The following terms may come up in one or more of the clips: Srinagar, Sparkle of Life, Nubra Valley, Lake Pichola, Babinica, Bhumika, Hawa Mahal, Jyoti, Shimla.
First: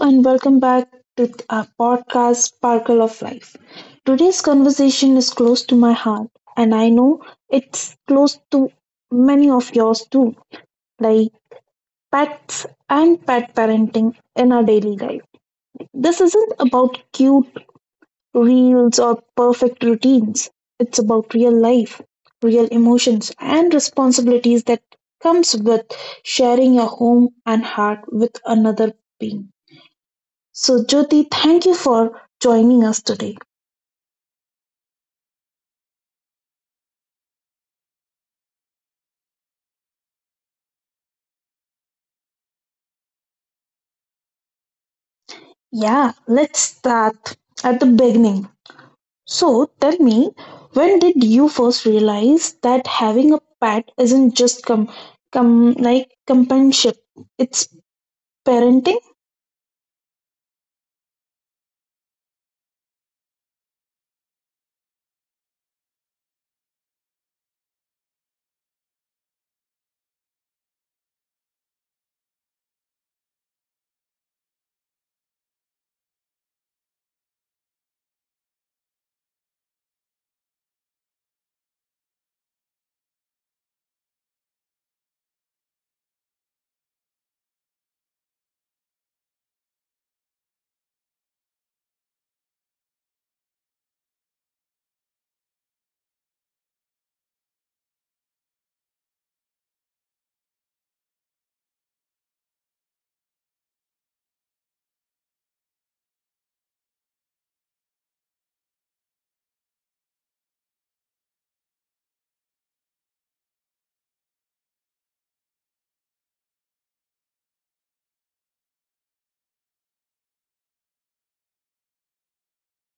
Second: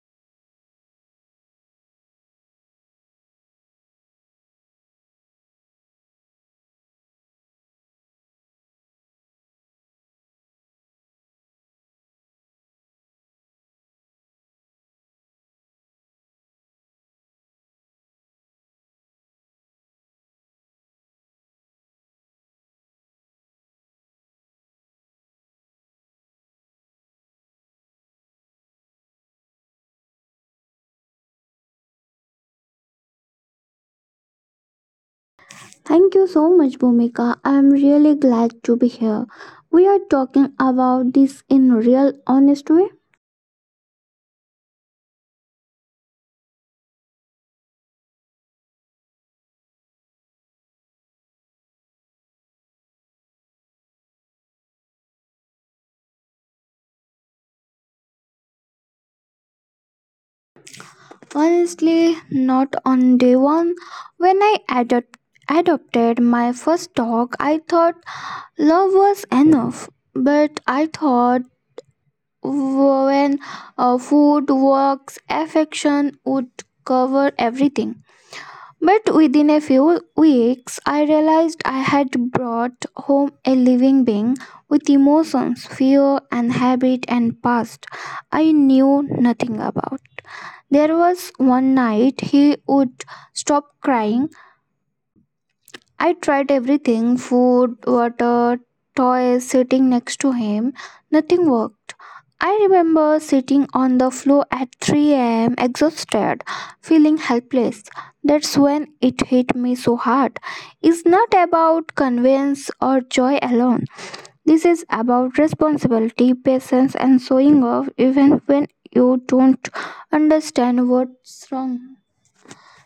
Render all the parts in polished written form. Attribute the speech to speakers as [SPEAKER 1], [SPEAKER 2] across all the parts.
[SPEAKER 1] and welcome back to our podcast Sparkle of Life. Today's conversation is close to my heart, and I know it's close to many of yours too, like pets and pet parenting in our daily life. This isn't about cute reels or perfect routines, it's about real life, real emotions, and responsibilities that comes with sharing your home and heart with another being. So, Jyoti, thank you for joining us today.
[SPEAKER 2] Thank you so much, Bhumika. I am really glad to be here. We are talking about this in real honest way.
[SPEAKER 1] Yeah, let's start at the beginning. So, tell me, when did you first realize that having a pet isn't just com, com like companionship, it's parenting?
[SPEAKER 2] Honestly, not on day one. When adopted my first dog, I thought love was enough. But I thought when food, works, affection would cover everything. But within a few weeks, I realized I had brought home a living being with emotions, fear, and habit and past I knew nothing about. There was one night he would stop crying. I tried everything: food, water, toys, sitting next to him. Nothing worked. I remember sitting on the floor at 3 a.m., exhausted, feeling helpless. That's when it hit me so hard. It's not about convenience or joy alone. This is about responsibility, patience, and showing off even when you don't understand what's wrong.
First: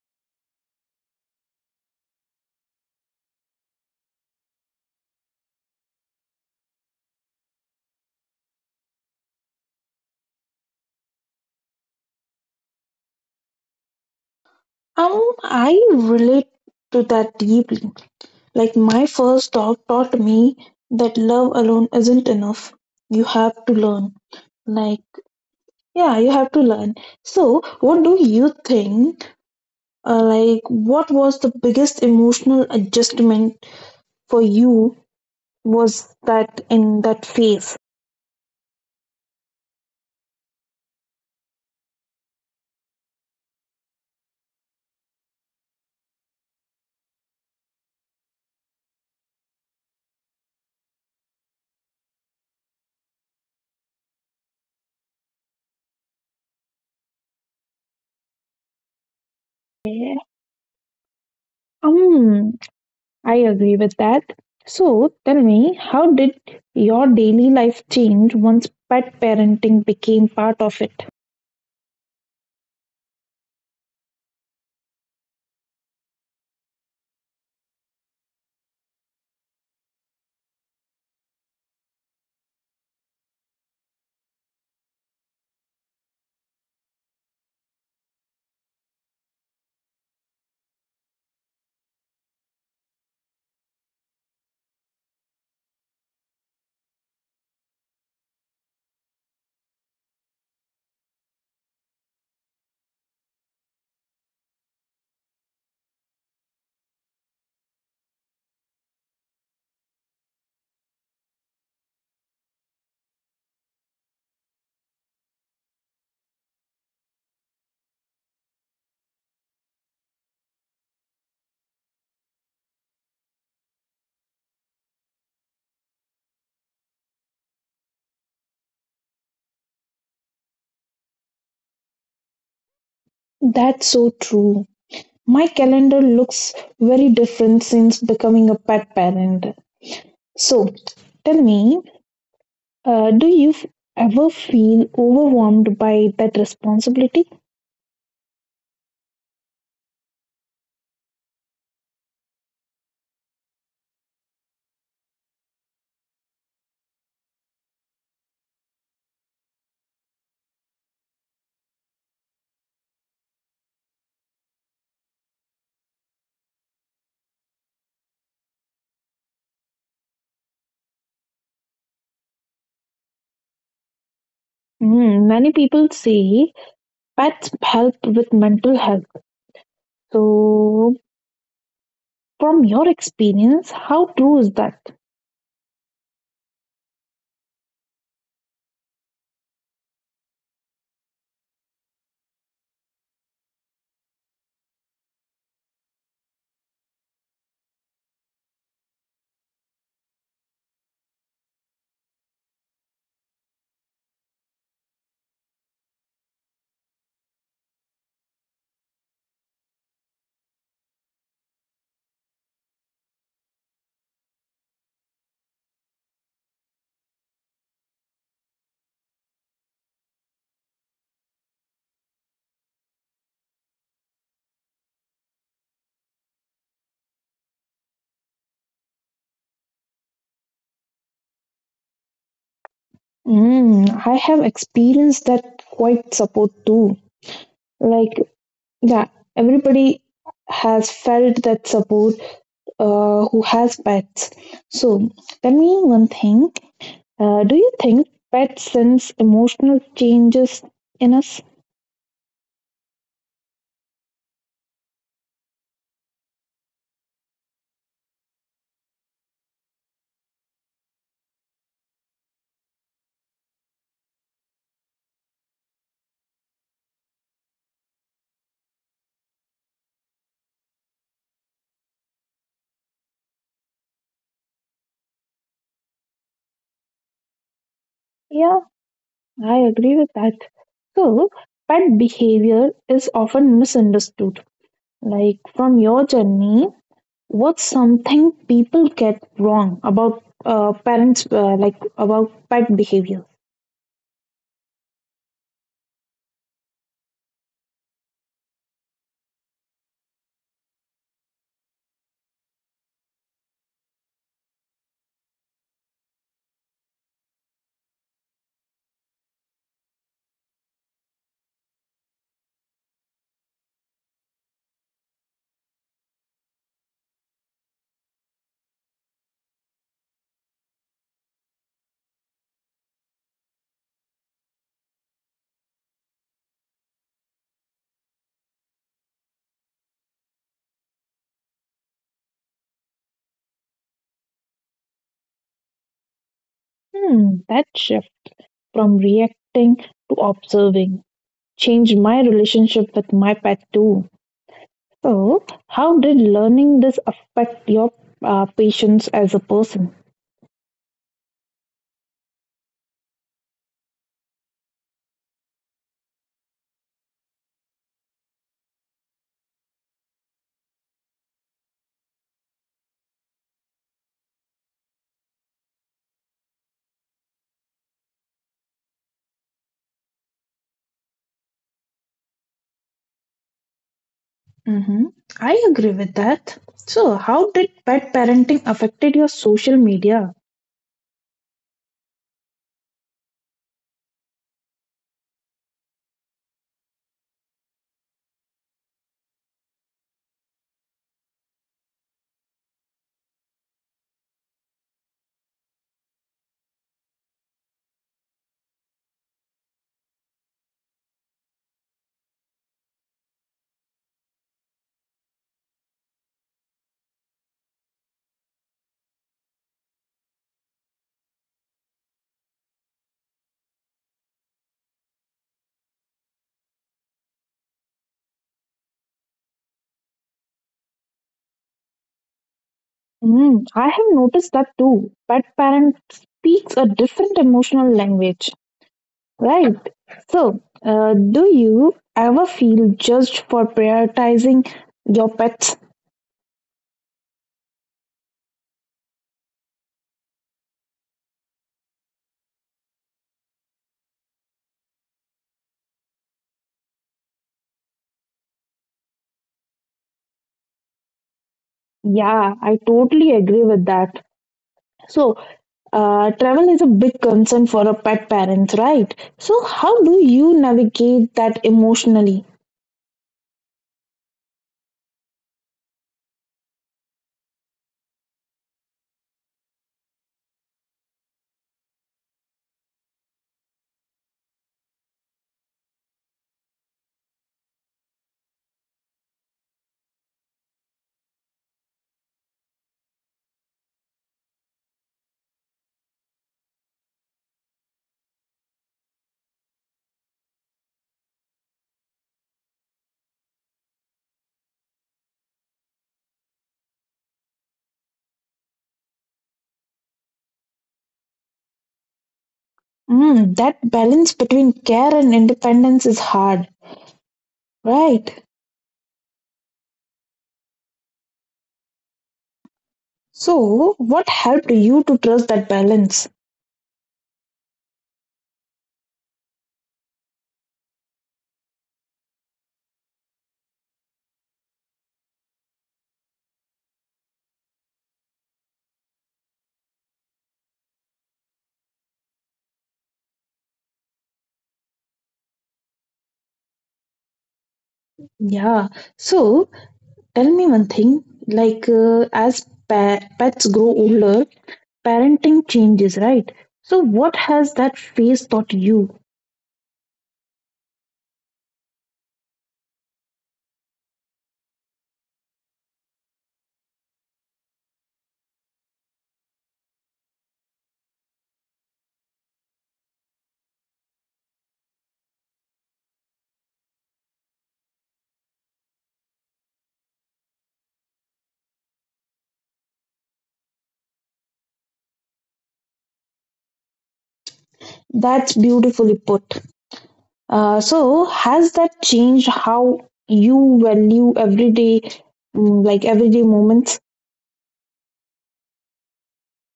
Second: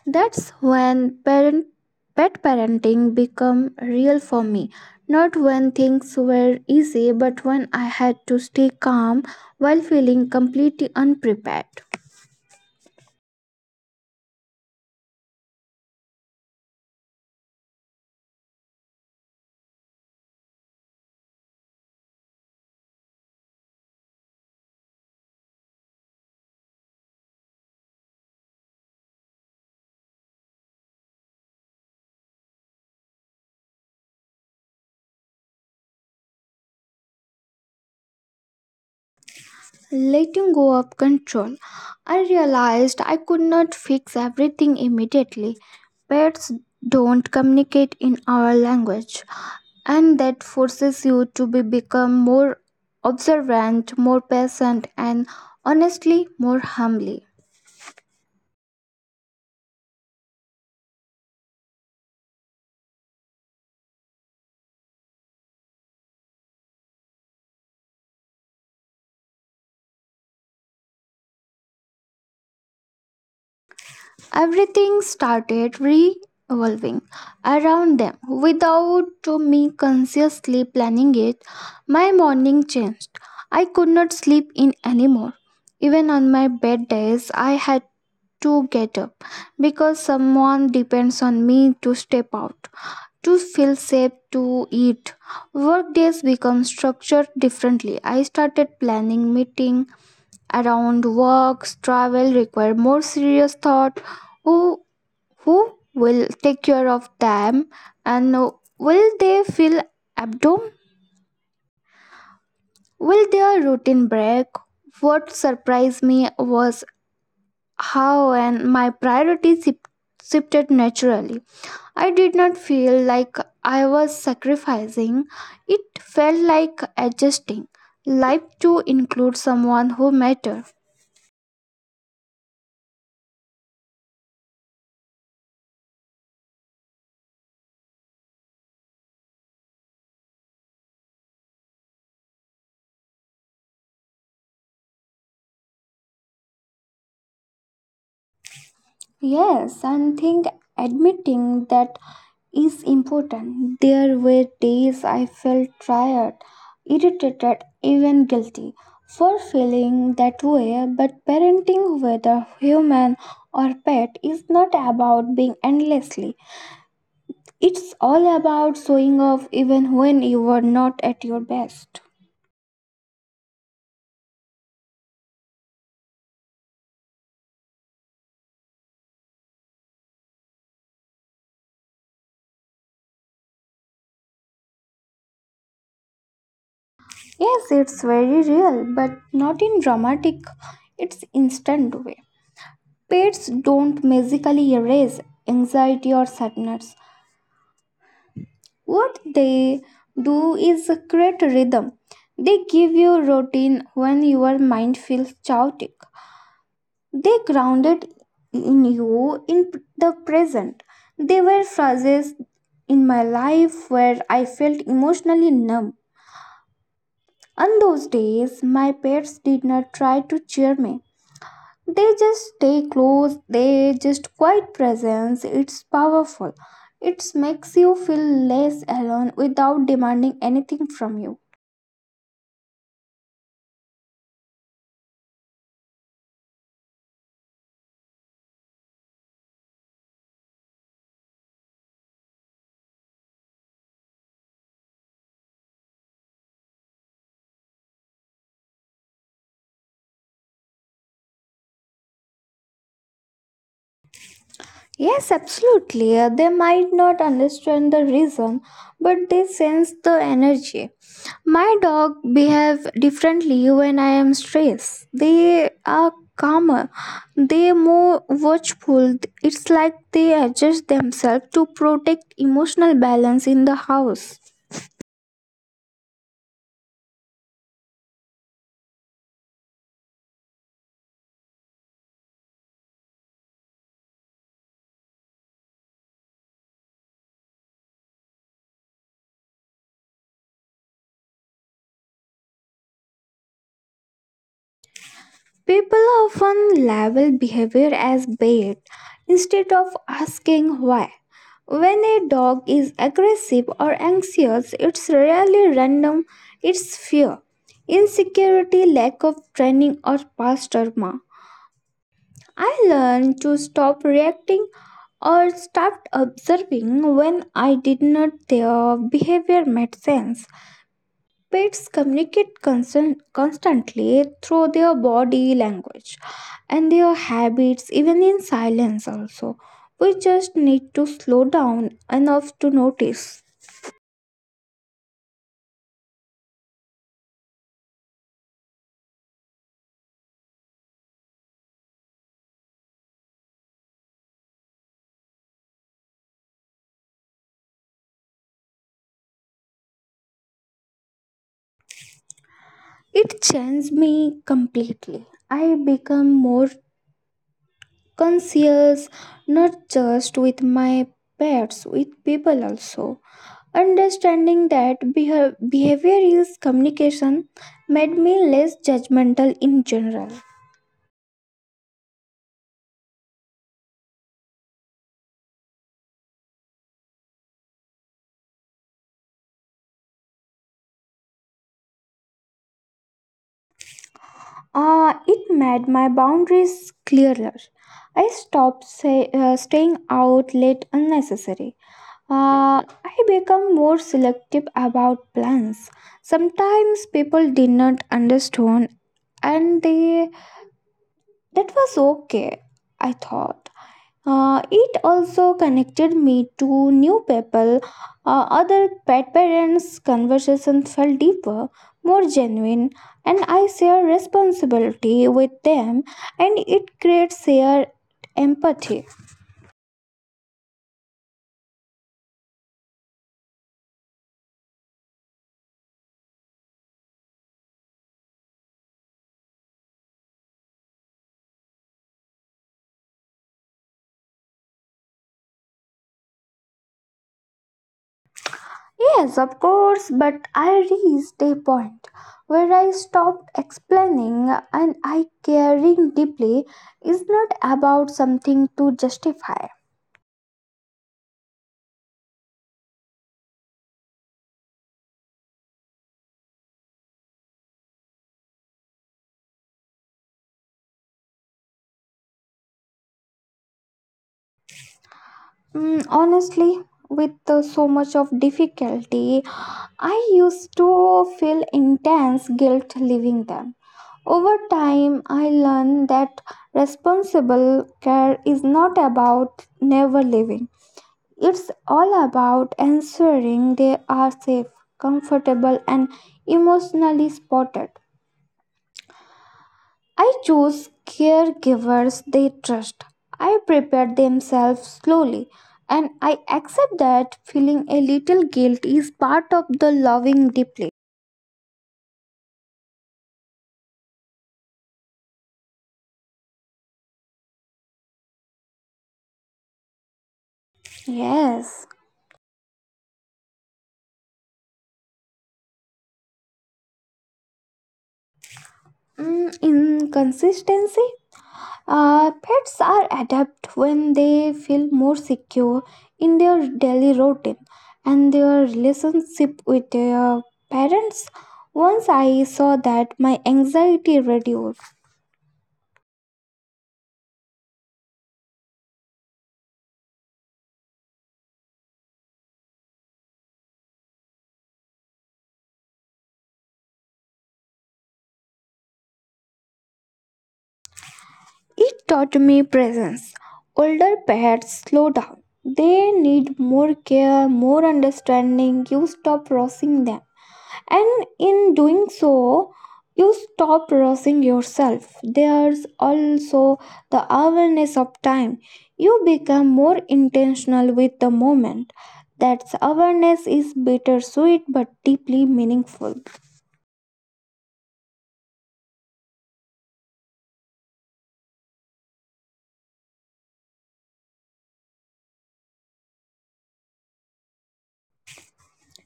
[SPEAKER 2] That's when parent pet parenting become real for me. Not when things were easy, but when I had to stay calm while feeling completely unprepared.
[SPEAKER 1] I relate to that deeply. Like my first dog taught me that love alone isn't enough. You have to learn. Like, yeah, you have to learn. So, what do you think? Like, what was the biggest emotional adjustment for you was that in that phase?
[SPEAKER 2] Letting go of control, I realized I could not fix everything immediately. Pets don't communicate in our language, and that forces you to be become more observant, more patient, and honestly more humbly.
[SPEAKER 1] Yeah. Um, I agree with that. So tell me, how did your daily life change once pet parenting became part of it?
[SPEAKER 2] Everything started revolving around them. Without to me consciously planning it, my morning changed. I could not sleep in anymore. Even on my bad days, I had to get up because someone depends on me to step out, to feel safe, to eat. Work days become structured differently. I started planning meeting around works, travel require more serious thought. Oh, who will take care of them? And will they feel abdomen? Will their routine break? What surprised me was how and my priorities shifted naturally. I did not feel like I was sacrificing. It felt like adjusting life to include someone who mattered.
[SPEAKER 1] That's so true. My calendar looks very different since becoming a pet parent. So tell me, uh, do you f- ever feel overwhelmed by that responsibility?
[SPEAKER 2] Yes, and think admitting that is important. There were days I felt tired, irritated, even guilty for feeling that way, but parenting, whether human or pet, is not about being endlessly. It's all about showing off even when you were not at your best.
[SPEAKER 1] Mm, many people say pets help with mental health. So, from your experience, how true is that?
[SPEAKER 2] Yes, it's very real, but not in dramatic, it's instant way. Pets don't magically erase anxiety or sadness. What they do is create rhythm. They give you routine when your mind feels chaotic. They grounded in you in the present. They were phrases in my life where I felt emotionally numb. On those days, my pets did not try to cheer me. They just stay close, they just quiet presence. It's powerful. It makes you feel less alone without demanding anything from you.
[SPEAKER 1] Mm, I have experienced that quite support too. Like, yeah, everybody has felt that support who has pets. So, tell me one thing. Do you think pets sense emotional changes in us?
[SPEAKER 2] Yes, absolutely. They might not understand the reason, but they sense the energy. My dog behave differently when I am stressed. They are calmer. They more watchful. It's like they adjust themselves to protect emotional balance in the house.
[SPEAKER 1] Yeah, I agree with that. So, pet behavior is often misunderstood. Like from your journey, what's something people get wrong about parents, like about pet behavior?
[SPEAKER 2] People often label behavior as bad instead of asking why. When a dog is aggressive or anxious, it's rarely random, it's fear, insecurity, lack of training, or past trauma. I learned to stop reacting or start observing when I did not their behavior made sense. Pets communicate constantly through their body language and their habits, even in silence, also. We just need to slow down enough to notice.
[SPEAKER 1] Hmm, that shift from reacting to observing changed my relationship with my pet too. So, how did learning this affect your patience as a person?
[SPEAKER 2] It changed me completely. I become more conscious, not just with my pets, with people also. Understanding that behavior is communication made me less judgmental in general.
[SPEAKER 1] Hmm, I agree with that. So, how did pet parenting affected your social media?
[SPEAKER 2] It made my boundaries clearer. I stopped staying out late unnecessary. Uh, I become more selective about plans. Sometimes people did not understand, and they that was okay, I thought. It also connected me to new people, other pet parents. Conversations felt deeper, more genuine, and I share responsibility with them, and it creates shared empathy.
[SPEAKER 1] Mm, I have noticed that too. Pet parent speaks a different emotional language, right? So, do you ever feel judged for prioritizing your pets?
[SPEAKER 2] Yes, of course, but I reached a point where I stopped explaining, and I caring deeply is not about something to justify.
[SPEAKER 1] Yeah, I totally agree with that. So, travel is a big concern for a pet parent, right? So, how do you navigate that emotionally?
[SPEAKER 2] Mm, honestly, with so much of difficulty. I used to feel intense guilt leaving them. Over time, I learned that responsible care is not about never leaving. It's all about ensuring they are safe, comfortable, and emotionally supported. I chose caregivers they trust. I prepared themselves slowly, and I accept that feeling a little guilt is part of the loving deeply.
[SPEAKER 1] Mm, that balance between care and independence is hard, right?
[SPEAKER 2] Yes.
[SPEAKER 1] So, what helped you to trust that balance?
[SPEAKER 2] Mm, inconsistency. Pets are adept when they feel more secure in their daily routine and their relationship with their parents. Once I saw that, my anxiety reduced.
[SPEAKER 1] Yeah. So tell me one thing, like pets grow older, parenting changes, right? So what has that phase taught you?
[SPEAKER 2] It taught me presence. Older pets slow down. They need more care, more understanding. You stop rushing them. And in doing so, you stop rushing yourself. There's also the awareness of time. You become more intentional with the moment. That awareness is bittersweet but deeply meaningful.
[SPEAKER 1] That's beautifully put. So has that changed how you value everyday, mm, like everyday moments?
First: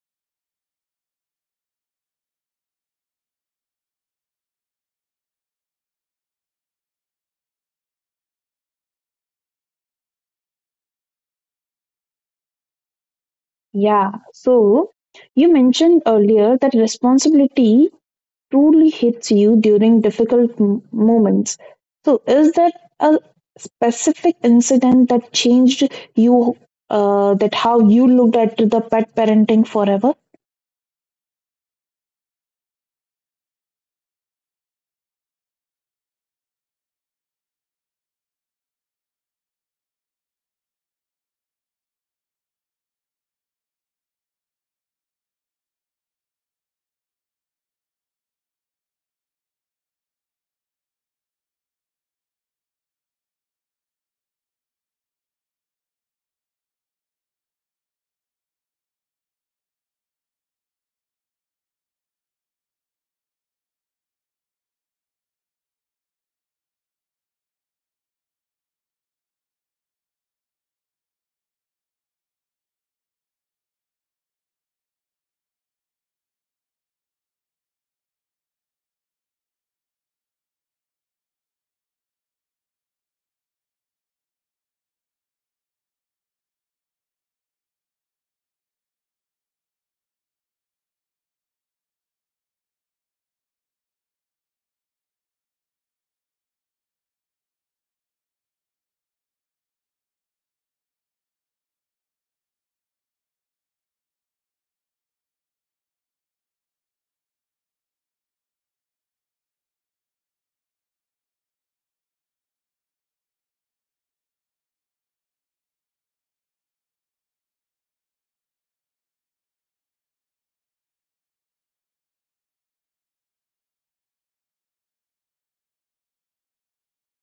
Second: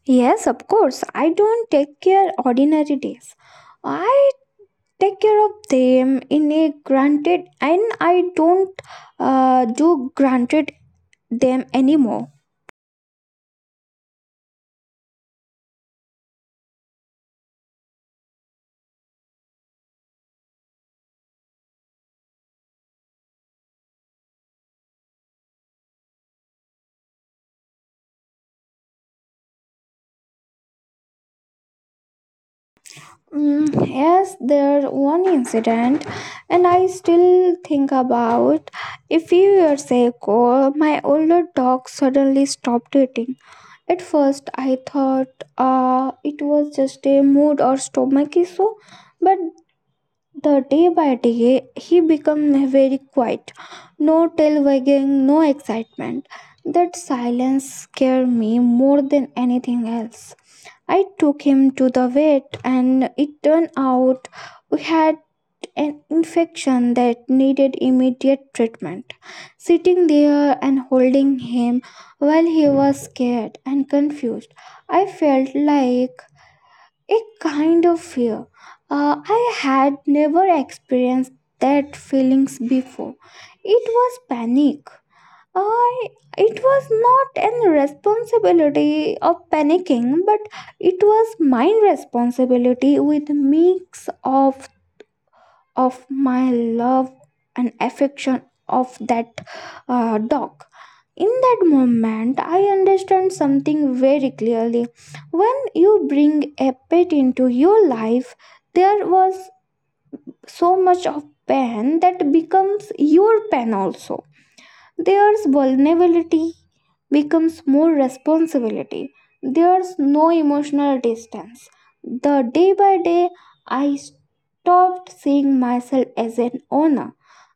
[SPEAKER 2] Yes, of course. I don't take care ordinary days. I take care of them in a granted, and I don't do granted them anymore.
[SPEAKER 1] Yeah. So you mentioned earlier that responsibility truly hits you during moments. So, is there a specific incident that changed you, that how you looked at the pet parenting forever?
[SPEAKER 2] Mm, yes, there one incident, and I still think about. A few years ago, my older dog suddenly stopped eating. At first, I thought it was just a mood or stomach issue, but the day by day, he became very quiet. No tail wagging, no excitement. That silence scared me more than anything else. I took him to the vet, and it turned out we had an infection that needed immediate treatment. Sitting there and holding him while he was scared and confused, I felt like a kind of fear. I had never experienced that feelings before. It was panic, I it was not an responsibility of panicking, but it was my responsibility with mix of my love and affection of that dog. In that moment, I understand something very clearly. When you bring a pet into your life, there was so much of pain that becomes your pain also. There's vulnerability becomes more responsibility. There's no emotional distance. The day by day, I stopped seeing myself as an owner.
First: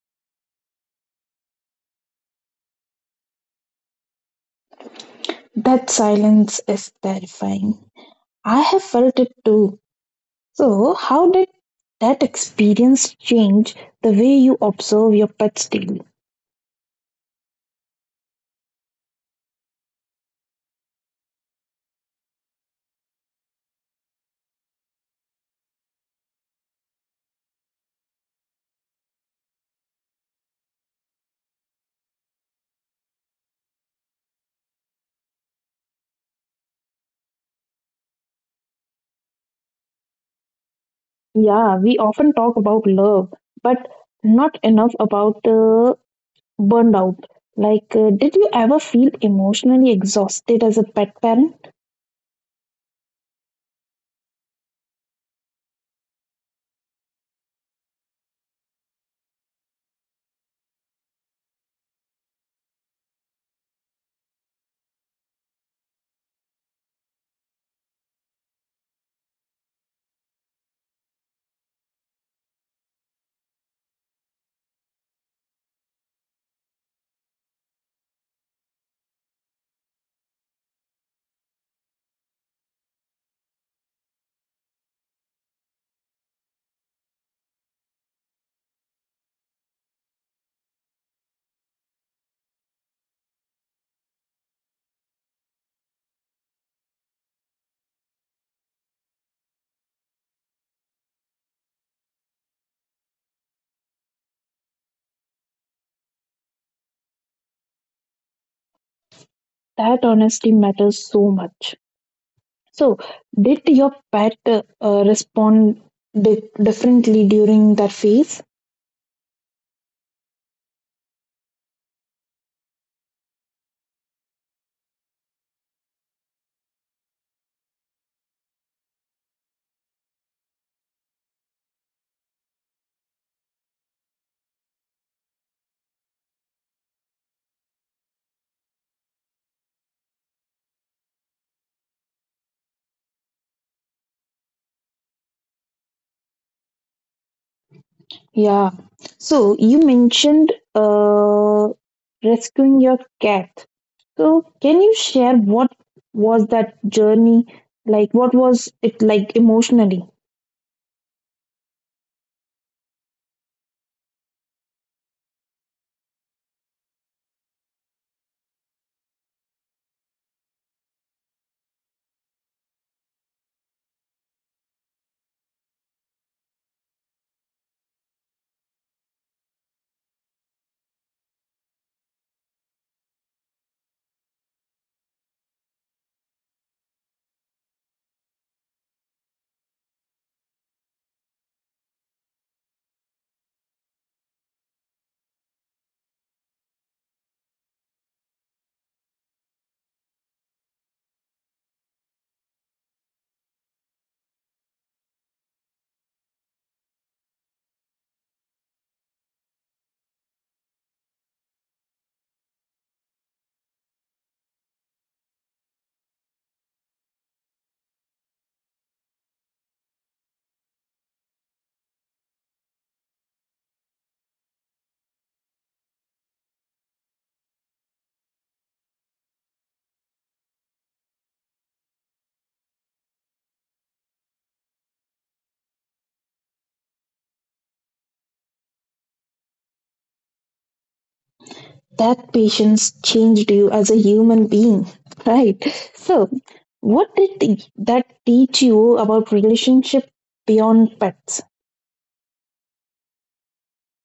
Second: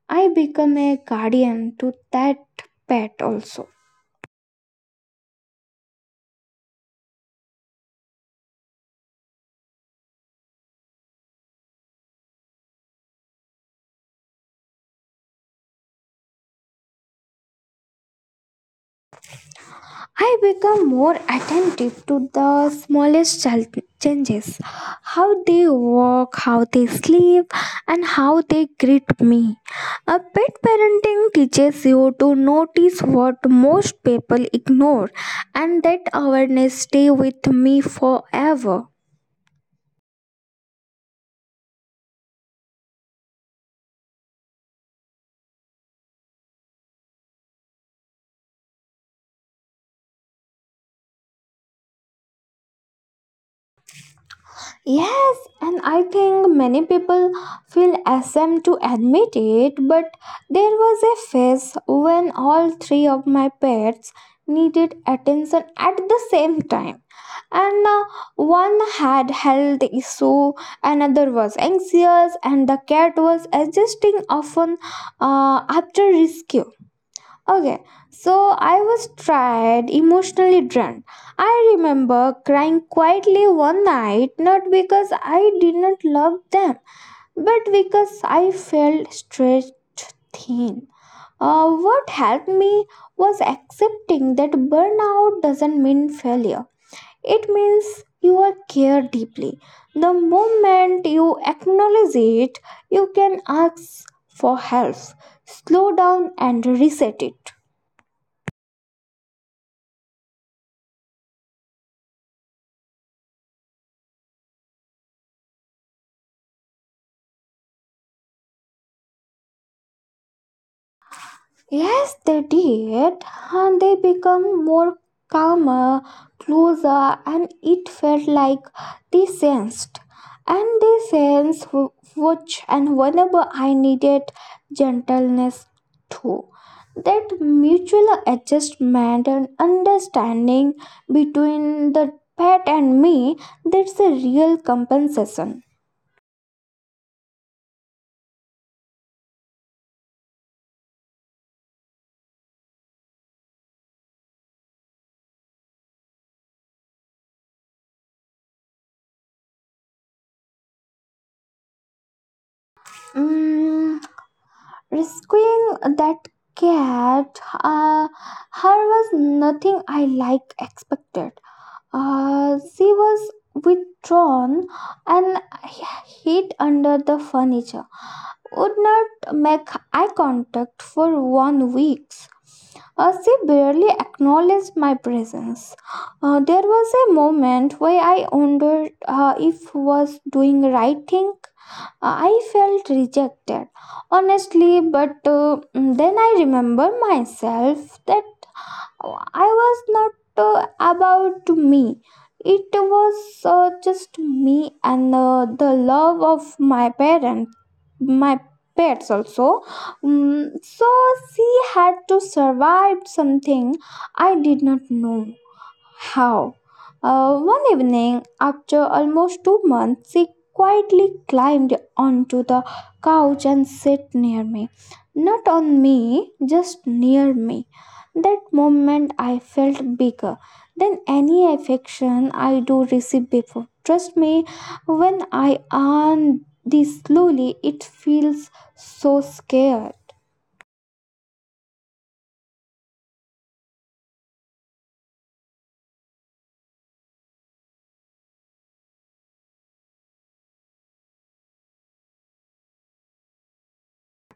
[SPEAKER 2] I become a guardian to that pet also.
[SPEAKER 1] That silence is terrifying. I have felt it too. So, how did that experience change the way you observe your pets daily?
[SPEAKER 2] I become more attentive to the smallest changes, how they walk, how they sleep, and how they greet me. A pet parenting teaches you to notice what most people ignore, and that awareness stay with me forever.
[SPEAKER 1] Yeah, we often talk about love, but not enough about burned out. Like, did you ever feel emotionally exhausted as a pet parent?
[SPEAKER 2] Yes, and I think many people feel ashamed to admit it, but there was a phase when all three of my pets needed attention at the same time. And one had health issue, another was anxious, and the cat was adjusting often after rescue. Okay, so I was tired, emotionally drained. I remember crying quietly one night, not because I did not love them, but because I felt stretched thin. What helped me was accepting that burnout doesn't mean failure. It means you are cared deeply. The moment you acknowledge it, you can ask for help, slow down, and reset it.
[SPEAKER 1] That honestly matters so much. So, did your pet respond differently during that phase?
[SPEAKER 2] Yes, they did, and they become more calmer, closer, and it felt like they sensed. And they sensed which and whenever I needed gentleness too. That mutual adjustment and understanding between the pet and me, that's a real compensation.
[SPEAKER 1] Yeah. So, you mentioned rescuing your cat. So, can you share what was that journey like? What was it like emotionally?
[SPEAKER 2] Mm, rescuing that cat, her was nothing I like expected. She was withdrawn and hid under the furniture. Would not make eye contact for 1 weeks. She barely acknowledged my presence. There was a moment where I wondered if was doing right thing. I felt rejected, honestly, but then I remember myself that I was not about me. It was just me and the love of my parents, my pets also. Mm, so she had to survive something I did not know. How? One evening, after almost 2 months, she quietly climbed onto the couch and sat near me. Not on me, just near me. That moment, I felt bigger than any affection I do receive before. Trust me, when I earn this slowly, it feels so scared.
[SPEAKER 1] That patience changed you as a human being, right? So, what did the, that teach you about relationship beyond pets?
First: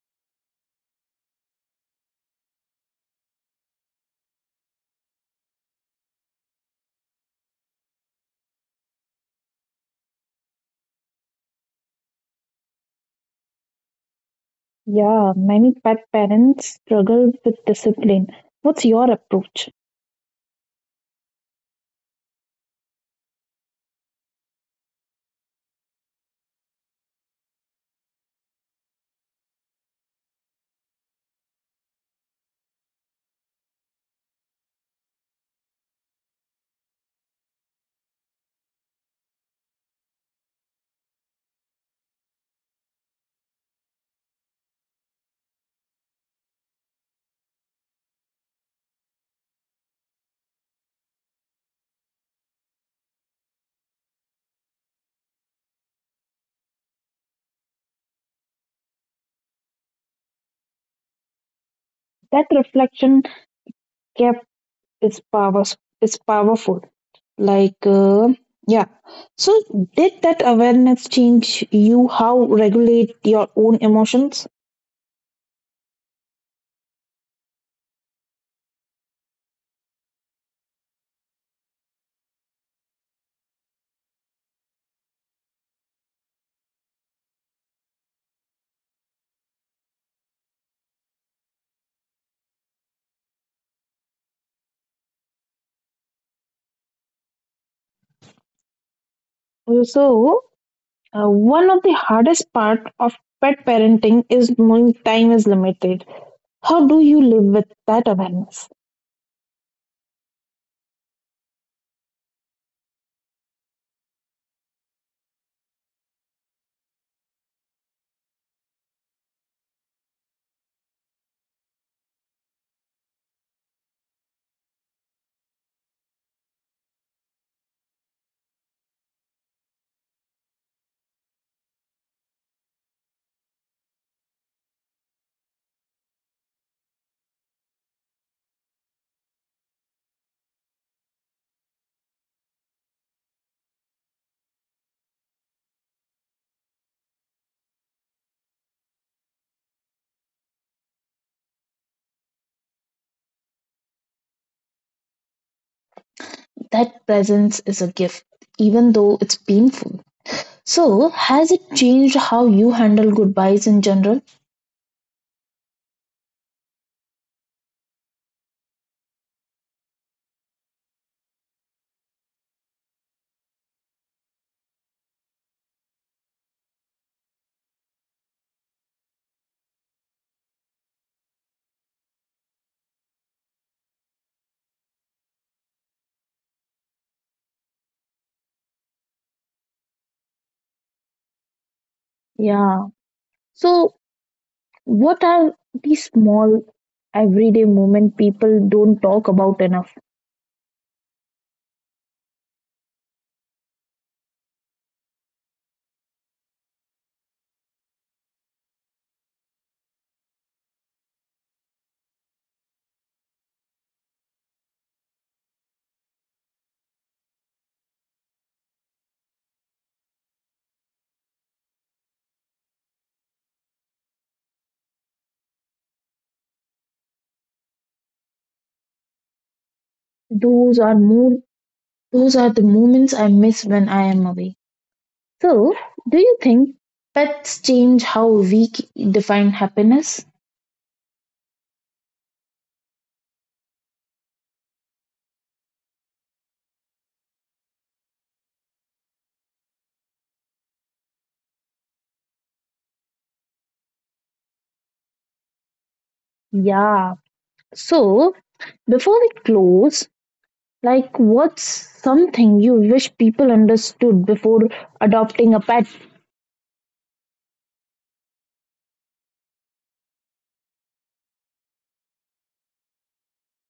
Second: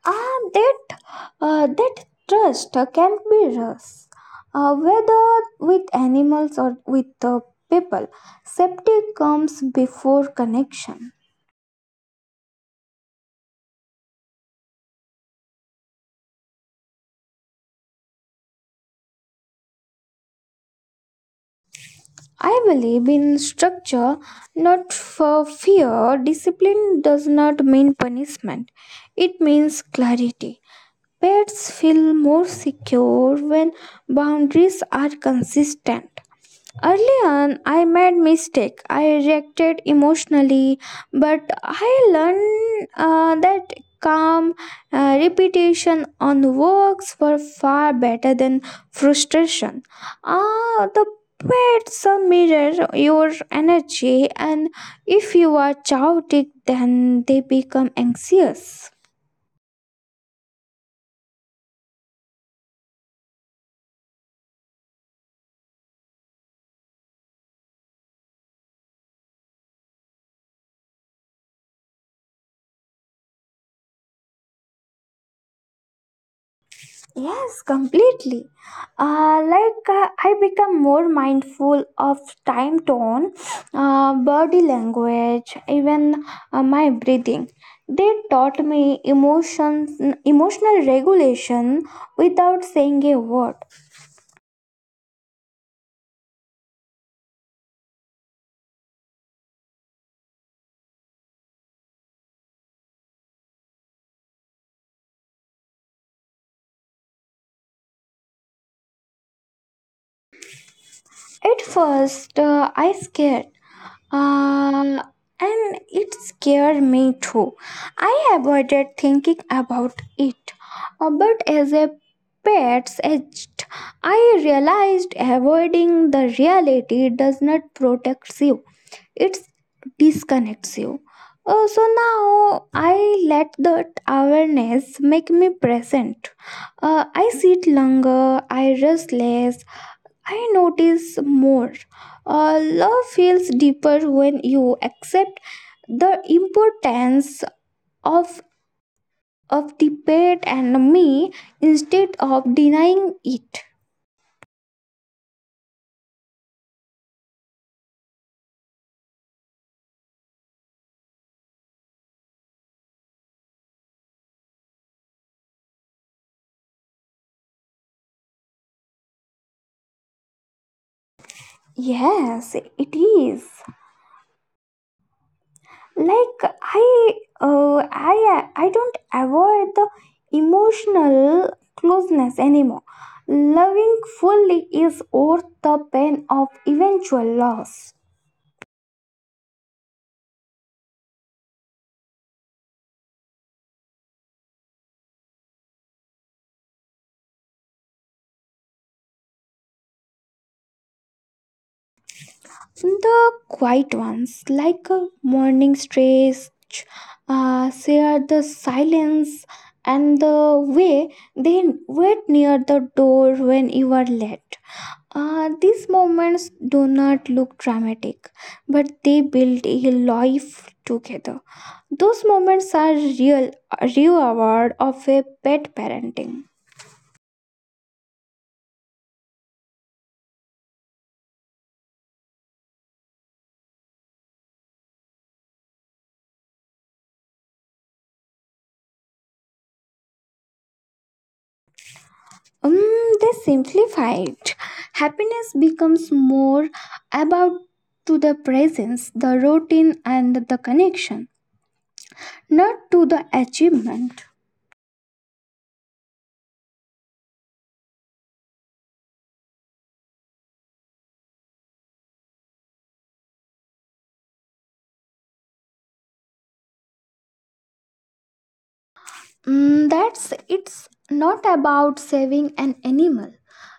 [SPEAKER 2] Ah, that trust can be lost whether with animals or with the people. Safety comes before connection.
[SPEAKER 1] Yeah, many pet parents struggle with discipline. What's your approach?
[SPEAKER 2] I believe in structure, not for fear. Discipline does not mean punishment, it means clarity. Pets feel more secure when boundaries are consistent. Early on, I made mistake. I reacted emotionally, but I learned that calm repetition on works were far better than frustration. Ah, the pets mirror your energy, and if you are chaotic, then they become anxious.
[SPEAKER 1] That reflection kept is power is powerful. Like, yeah. So, did that awareness change you how regulate your own emotions?
[SPEAKER 2] Yes, completely. I become more mindful of time tone, body language, even my breathing. They taught me emotional regulation without saying a word.
[SPEAKER 1] Also, one of the hardest part of pet parenting is knowing time is limited. How do you live with that awareness?
[SPEAKER 2] At first, I scared. Uh, and it scared me too. I avoided thinking about it. But as a pet's agent, I realized avoiding the reality does not protect you, it disconnects you. So now I let that awareness make me present. I sit longer, I rest less, I notice more. Love feels deeper when you accept the importance of of debate and me instead of denying it.
[SPEAKER 1] That presence is a gift, even though it's painful. So, has it changed how you handle goodbyes in general?
[SPEAKER 2] Yes, it is. Like I, I don't avoid the emotional closeness anymore. Loving fully is worth the pain of eventual loss.
[SPEAKER 1] Yeah. So, what are the small everyday moment people don't talk about enough?
[SPEAKER 2] The quiet ones, like a morning stretch, share the silence and the way they wait near the door when you are late. These moments do not look dramatic, but they build a life together. Those moments are real, a reward of a pet parenting.
[SPEAKER 1] Those are more those are the moments I miss when I am away. So, do you think pets change how we define happiness?
[SPEAKER 2] Um, they simplified. Happiness becomes more about to the presence, the routine, and the connection, not to the achievement.
[SPEAKER 1] Yeah. So, before we close, like what's something you wish people understood before adopting a pet?
[SPEAKER 2] That's it's not about saving an animal.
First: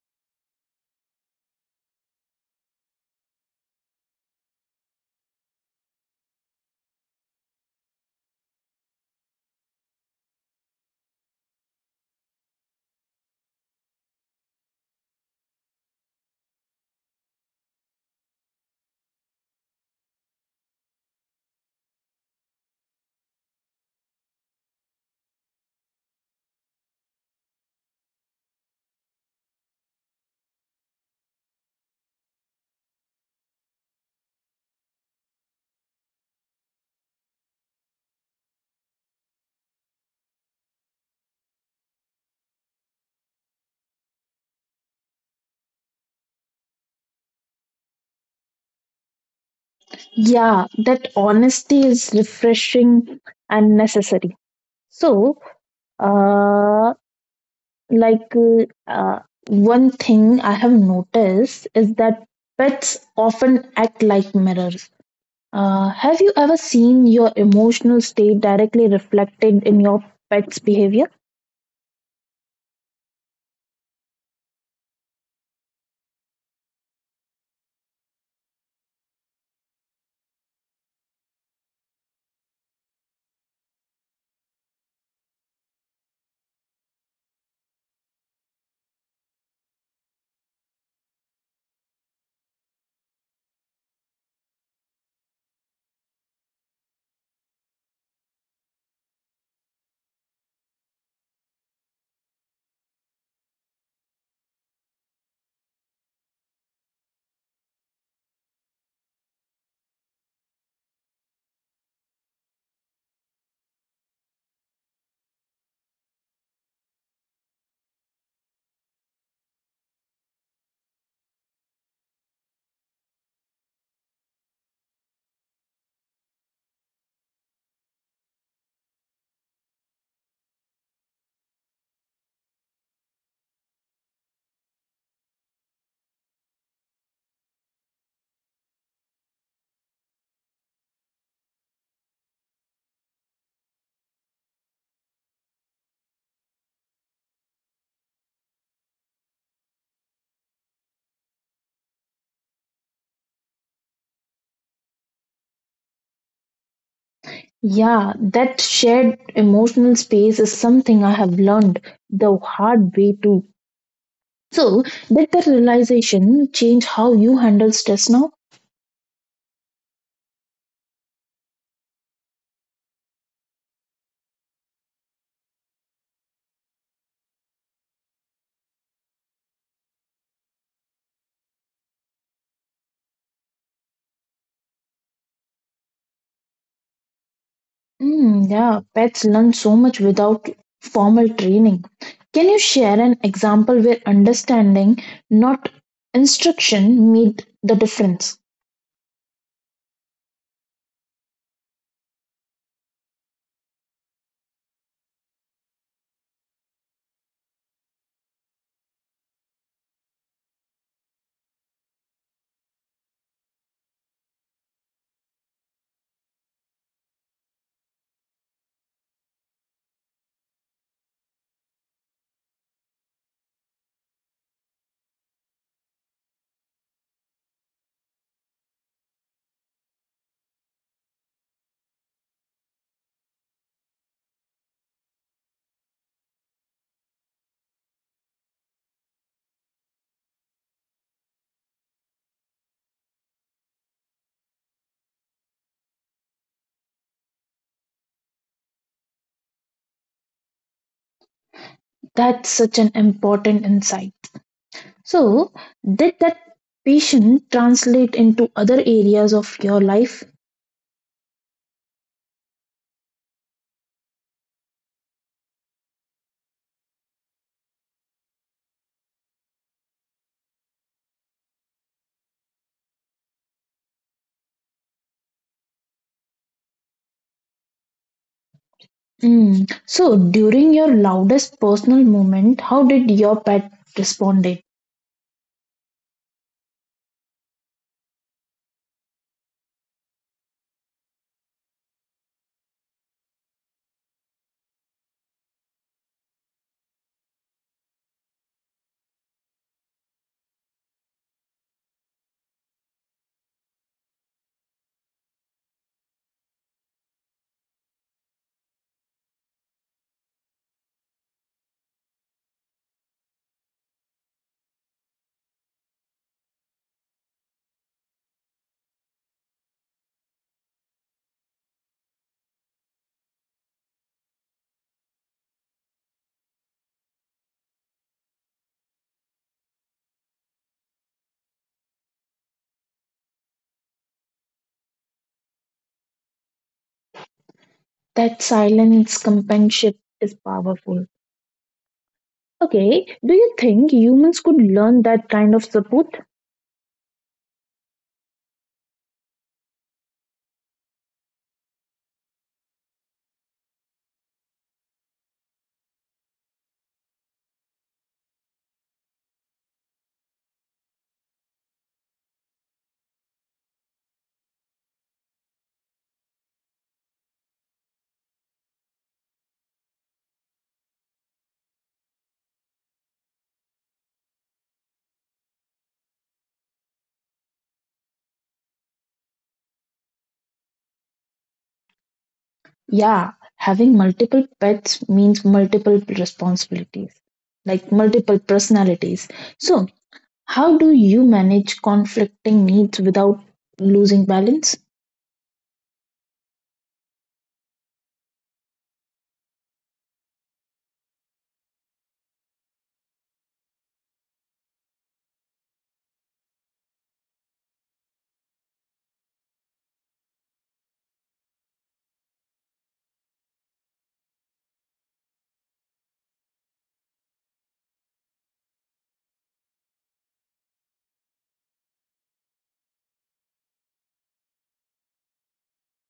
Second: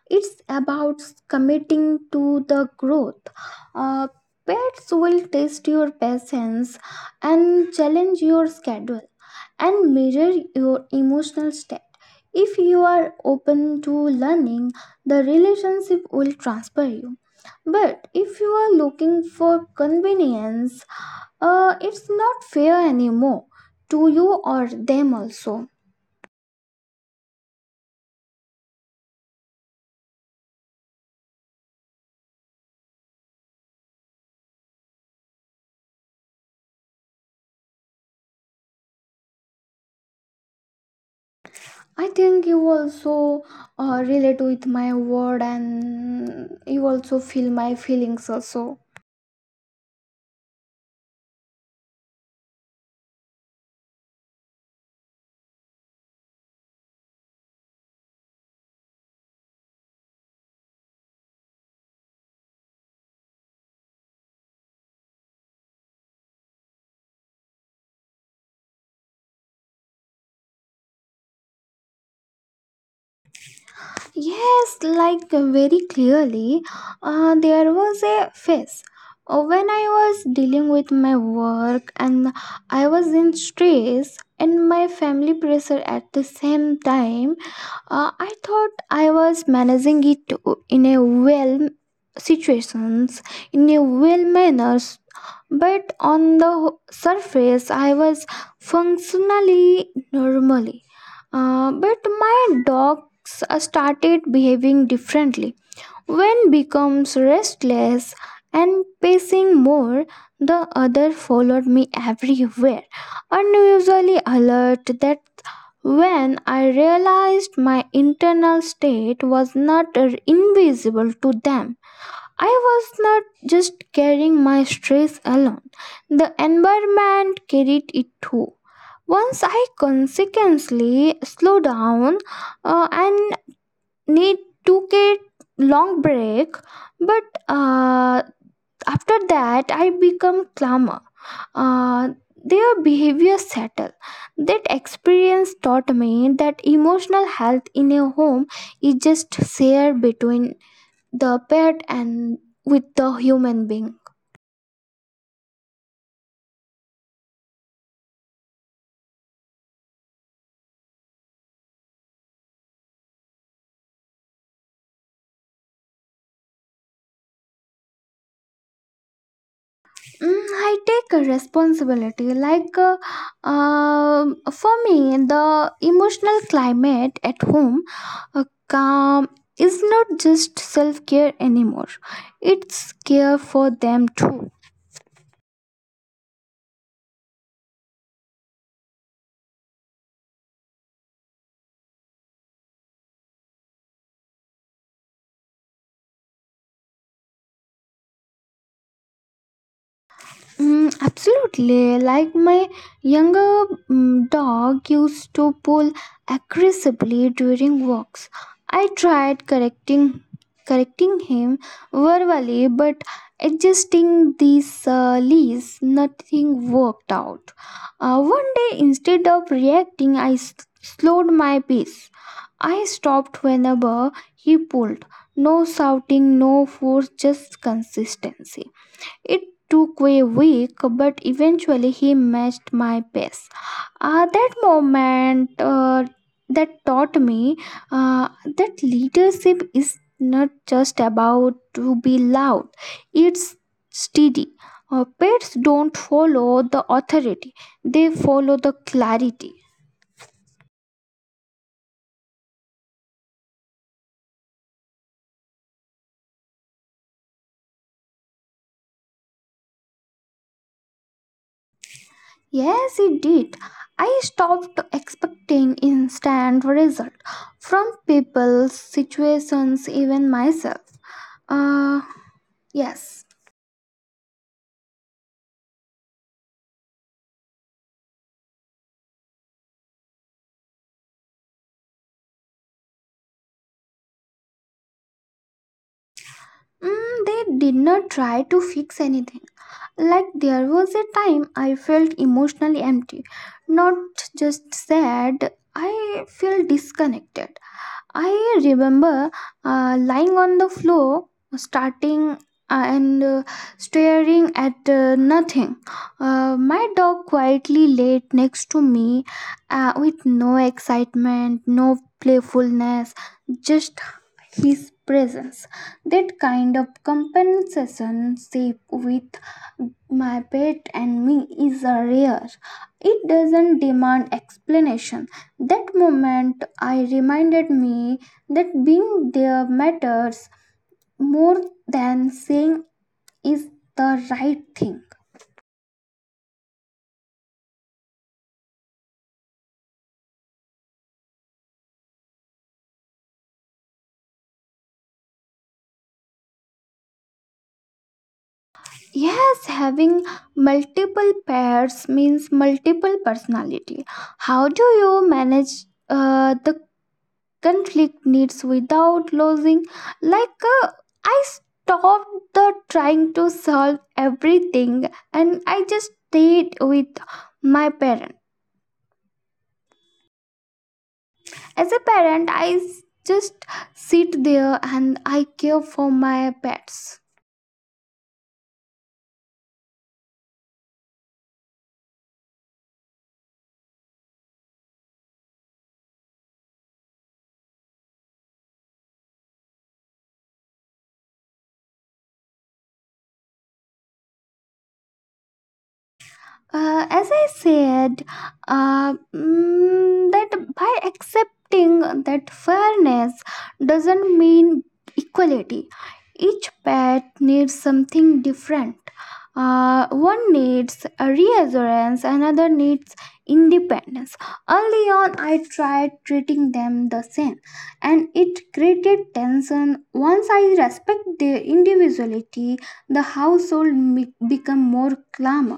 [SPEAKER 2] It's about committing to the growth. Uh, Pets will test your patience and challenge your schedule and measure your emotional state. If you are open to learning, the relationship will transfer you. But if you are looking for convenience, it's not fair anymore to you or them also. I think you also relate with my word and you also feel my feelings also.
[SPEAKER 1] Yeah, that honesty is refreshing and necessary. So, uh, like uh, one thing I have noticed is that pets often act like mirrors. Have you ever seen your emotional state directly reflected in your pet's behavior?
[SPEAKER 2] Yes, like very clearly, there was a phase when I was dealing with my work and I was in stress and my family pressure at the same time. I thought I was managing it in a well situations in a well manners, but on the surface I was functionally normally. But my dogs started behaving differently. One becomes restless and pacing more. The other followed me everywhere, unusually alert. That when I realized my internal state was not invisible to them. I was not just carrying my stress alone, the environment carried it too. Once I consequently slowed down and need took a long break, but uh, after that I become calmer, uh, their behavior settled. That experience taught me that emotional health in a home is just shared between the pet and with the human being.
[SPEAKER 1] Yeah, that shared emotional space is something I have learned the hard way too. So, did the realization change how you handle stress now?
[SPEAKER 2] I take a responsibility. Like for me, the emotional climate at home, calm is not just self care anymore. It's care for them too.
[SPEAKER 1] Mm, yeah, pets learn so much without formal training. Can you share an example where understanding, not instruction, made the difference?
[SPEAKER 2] Absolutely. Like my younger dog used to pull aggressively during walks. I tried correcting him verbally, but adjusting these leash, nothing worked out. One day, instead of reacting, slowed my pace. I stopped whenever he pulled. No shouting, no force, just consistency. It took a week, but eventually he matched my pace. That moment that taught me uh, that leadership is not just about to be loud, it's steady. Pets don't follow the authority, they follow the clarity.
[SPEAKER 1] That's such an important insight. So, did that passion translate into other areas of your life?
[SPEAKER 2] Yes, it did. I stopped expecting instant result from people, situations, even myself. Uh, Yes.
[SPEAKER 1] Mm. So, during your loudest personal moment, how did your pet respond? It?
[SPEAKER 2] They did not try to fix anything. Like there was a time I felt emotionally empty, not just sad. I felt disconnected. I remember lying on the floor, starting and staring at nothing. My dog quietly laid next to me with no excitement, no playfulness, just his presence. That kind of compensation shape with my pet and me is a rare. It doesn't demand explanation. That moment I reminded me that being there matters more than saying is the right thing.
[SPEAKER 1] That silence companionship is powerful. Okay, do you think humans could learn that kind of support?
[SPEAKER 2] Yes, having multiple pairs means multiple personality. How do you manage the conflict needs without losing like I stopped the trying to solve everything and I just stayed with my parent. As a parent just sit there and I care for my pets.
[SPEAKER 1] Yeah, having multiple pets means multiple responsibilities, like multiple personalities. So, how do you manage conflicting needs without losing balance?
[SPEAKER 2] As I said uh, that by accepting that fairness doesn't mean equality, each pet needs something different. One needs a reassurance, another needs independence. Early on, I tried treating them the same, and it created tension. Once I respect their individuality, become more calm.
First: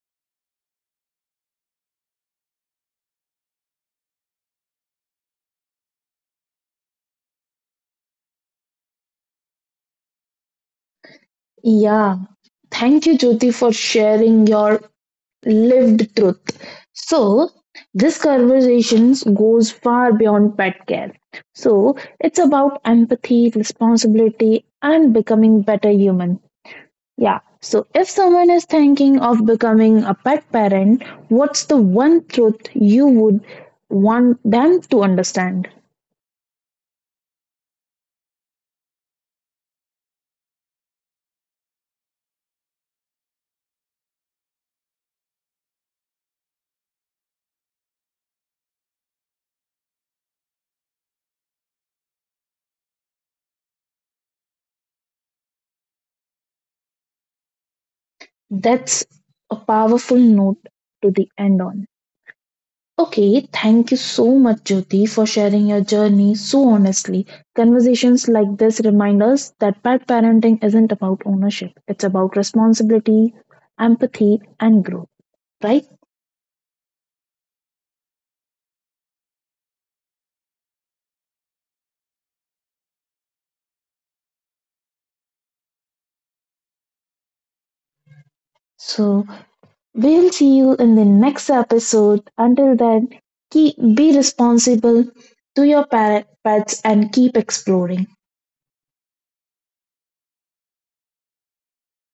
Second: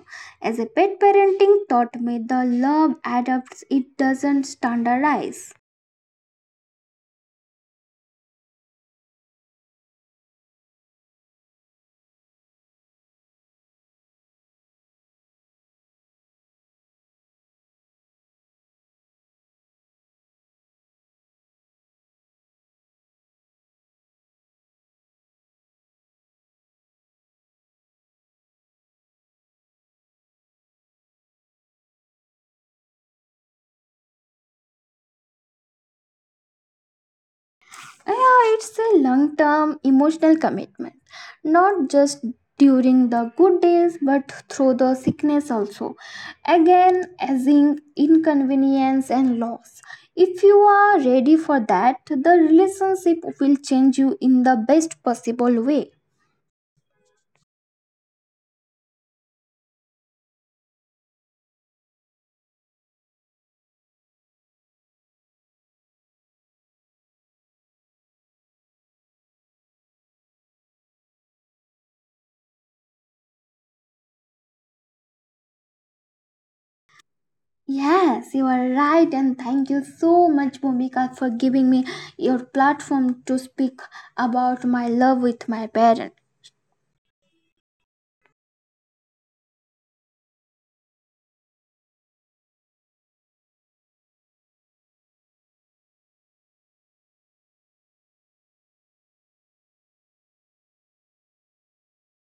[SPEAKER 2] As a pet parenting taught me, the love adapts; it doesn't standardize.
[SPEAKER 1] Yeah, thank you, Jyoti, for sharing your lived truth. So, this conversation goes far beyond pet care. So, it's about empathy, responsibility, and becoming better human. Yeah. So, if someone is thinking of becoming a pet parent, what's the one truth you would want them to understand?
[SPEAKER 2] Yeah, it's a long term emotional commitment, not just during the good days but through the sickness also. Again, as in inconvenience and loss. If you are ready for that, the relationship will change you in the best possible way.
[SPEAKER 1] That's a powerful note to the end on. Okay, thank you so much, Jyoti, for sharing your journey so honestly. Conversations like this remind us that pet parenting isn't about ownership, it's about responsibility, empathy, and growth, right?
[SPEAKER 2] Yes, you are right, and thank you so much, Bhumika, for giving me your platform to speak about my love with my parents.
[SPEAKER 1] So, we'll see you in the next episode. Until then, be responsible to your pets and keep exploring.